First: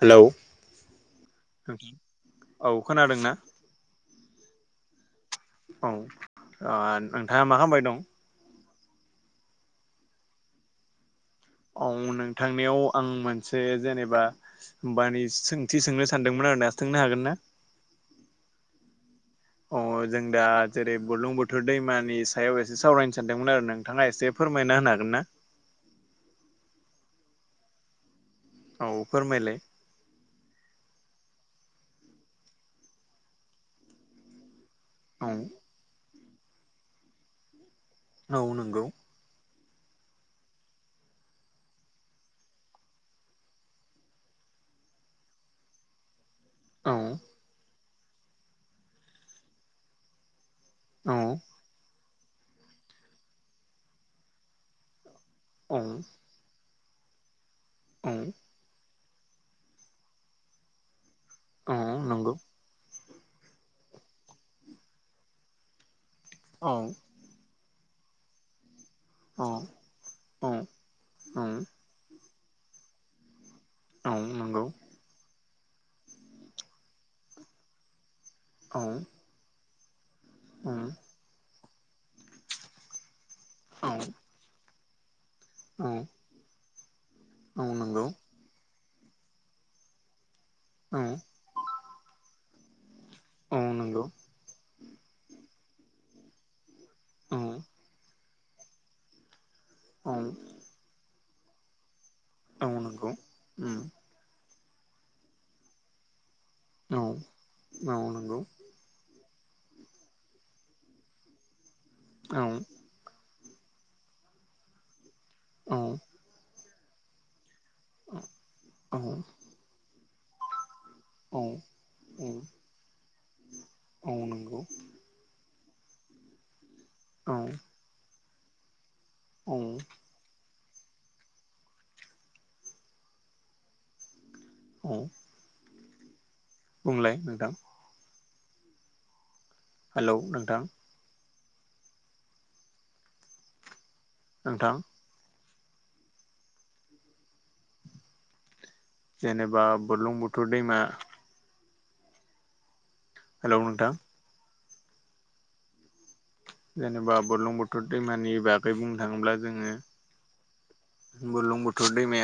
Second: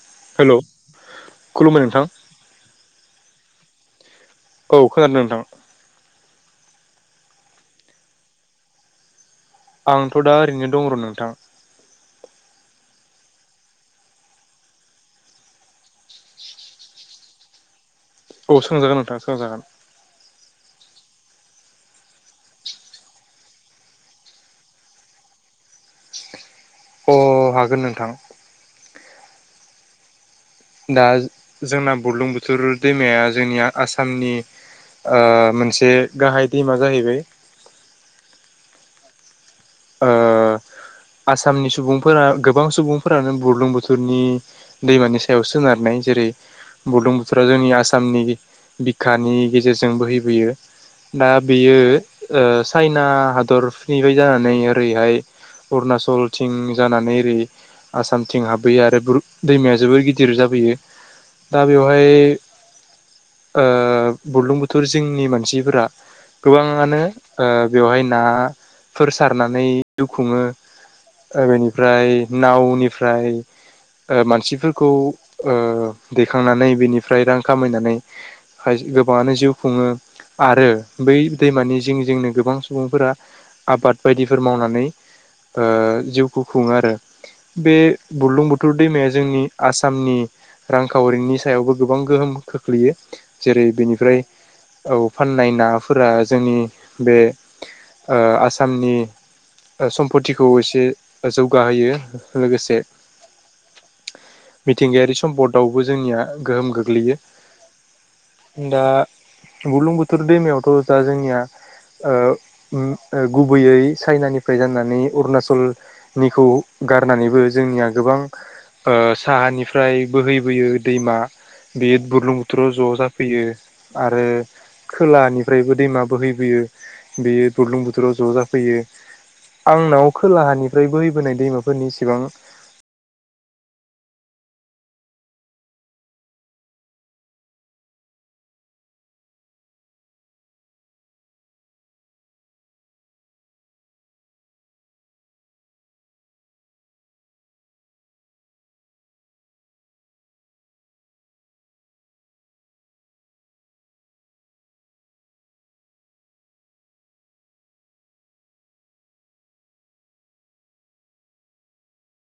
Hello खुलुमबाय नोंथां औ खोनादों ना? औ खोनादों नोंथां। औ ओ नोंथाङा मा खालामबाय दं? आंथ' दा ओरैनो दं र' नोंथां। औ नोंथांनियाव आं मोनसे जेनेबा बानि सोंथि सोंनो सानदोंमोन‌ आ रो सोंनो हागोन ना? औ सोंजागोन नोंथां सों अ जों दा जेरै बुरलुं बोथोर दैमानि सायाव एसे सावरायनो सानदोंमोन आरो नोंथाङा एसे फोरमायना होनो हागोन ना? अ हागोन नोंथां। औ फोरमायलाय दा जोंना बुरलुंबुथुर दैमाया जोंनि आसामनि ओ औ मोनसे गाहाय मा जाहैबाय। औ‌ नंगौ ओ आसामनि सुबुंफोरा गोबां सुबुंफोरानो बुरलुंबुथोरनि दैमानि सायाव सोनारनाय जेरै औ बुरलुंबुथुरा जोंनि आसामनि बिखानि गेजेरजों बोहैबोयो। औ दा बेयो चाइना हादरनिफ्राय जानानै ओरैहाय औ अरुणाचलथिं जानानै ओरै औ आसामथिं हाबहैयो आरो दैमाया जोबोर गिदिर जाबोयो दा औ बेवहाय नंगौ ओ बुरलुंबुथोर जिंनि मानसिफोरा औ गोबाङानो बेवहाय नाफोर औ सारनानै जिउ खुङो औ औ ओ बेनिफ्राय नावनिफ्राय औ ओ नंगौ मानसिफोरखौ ओ दैखांनानै बिनिफ्राय रां खामायनानै औ गोबाङानो जिउ खुङो। आरो औ बै दैमानि जिं जिंनो गोबां सुबुंफोरा आबाद बायदिफोर मावनानै ओ औ औ जिउखौ खुङो आरो। बे नंगौ बुरलुंबु थुर दैमाया जोंनि आसामनि औ रांखावरिनि सायावबो गोबां गोहोम खोख्लैयो। जेरै औ नंगौ बेनिफ्राय औ फाननाय नाफोरा जोंनि बे औ ओ आसामनि ओ औ सम्पतिखौ एसे जौगाहोयो। औ लोगोसे नंगौ उम मिथिंगायारि सम्पदावबो जोंनिया गोहोम औ गोग्लैयो। औ नंगौ दा बुरलुंबुथोर दैमायावथ' दा जोंनिया ओ औ उम ओ गुबैयै चाइनानिफ्राय जानानै औ अरुणाचलनिखौ गारनानैबो जोंनिया गोबां ओ औ साहानिफ्राय बोहैबोयो। दैमा औ बे बुरलुंबुथुराव ज' जाफैयो औ आरो नंगौ खोलानि फ्रायबो दैम बोहैबोयो औ बेयो बुरलुं बुथोराव ज' जाफैयो। औ आंनाव खोलाहानि फ्राय बोहैबोनाय दैमाफोरनि इसिबां औ। बुंलाय नोंथां हेलौ नोंथां नोंथां जेनेबा बलुंबुथुर दैमा हेल' नोंथां जेनेबा बुलुंबुथुर दैमानि बागै बुंनो थाङोब्ला जोङो बुरलुंबुथुर दैमाया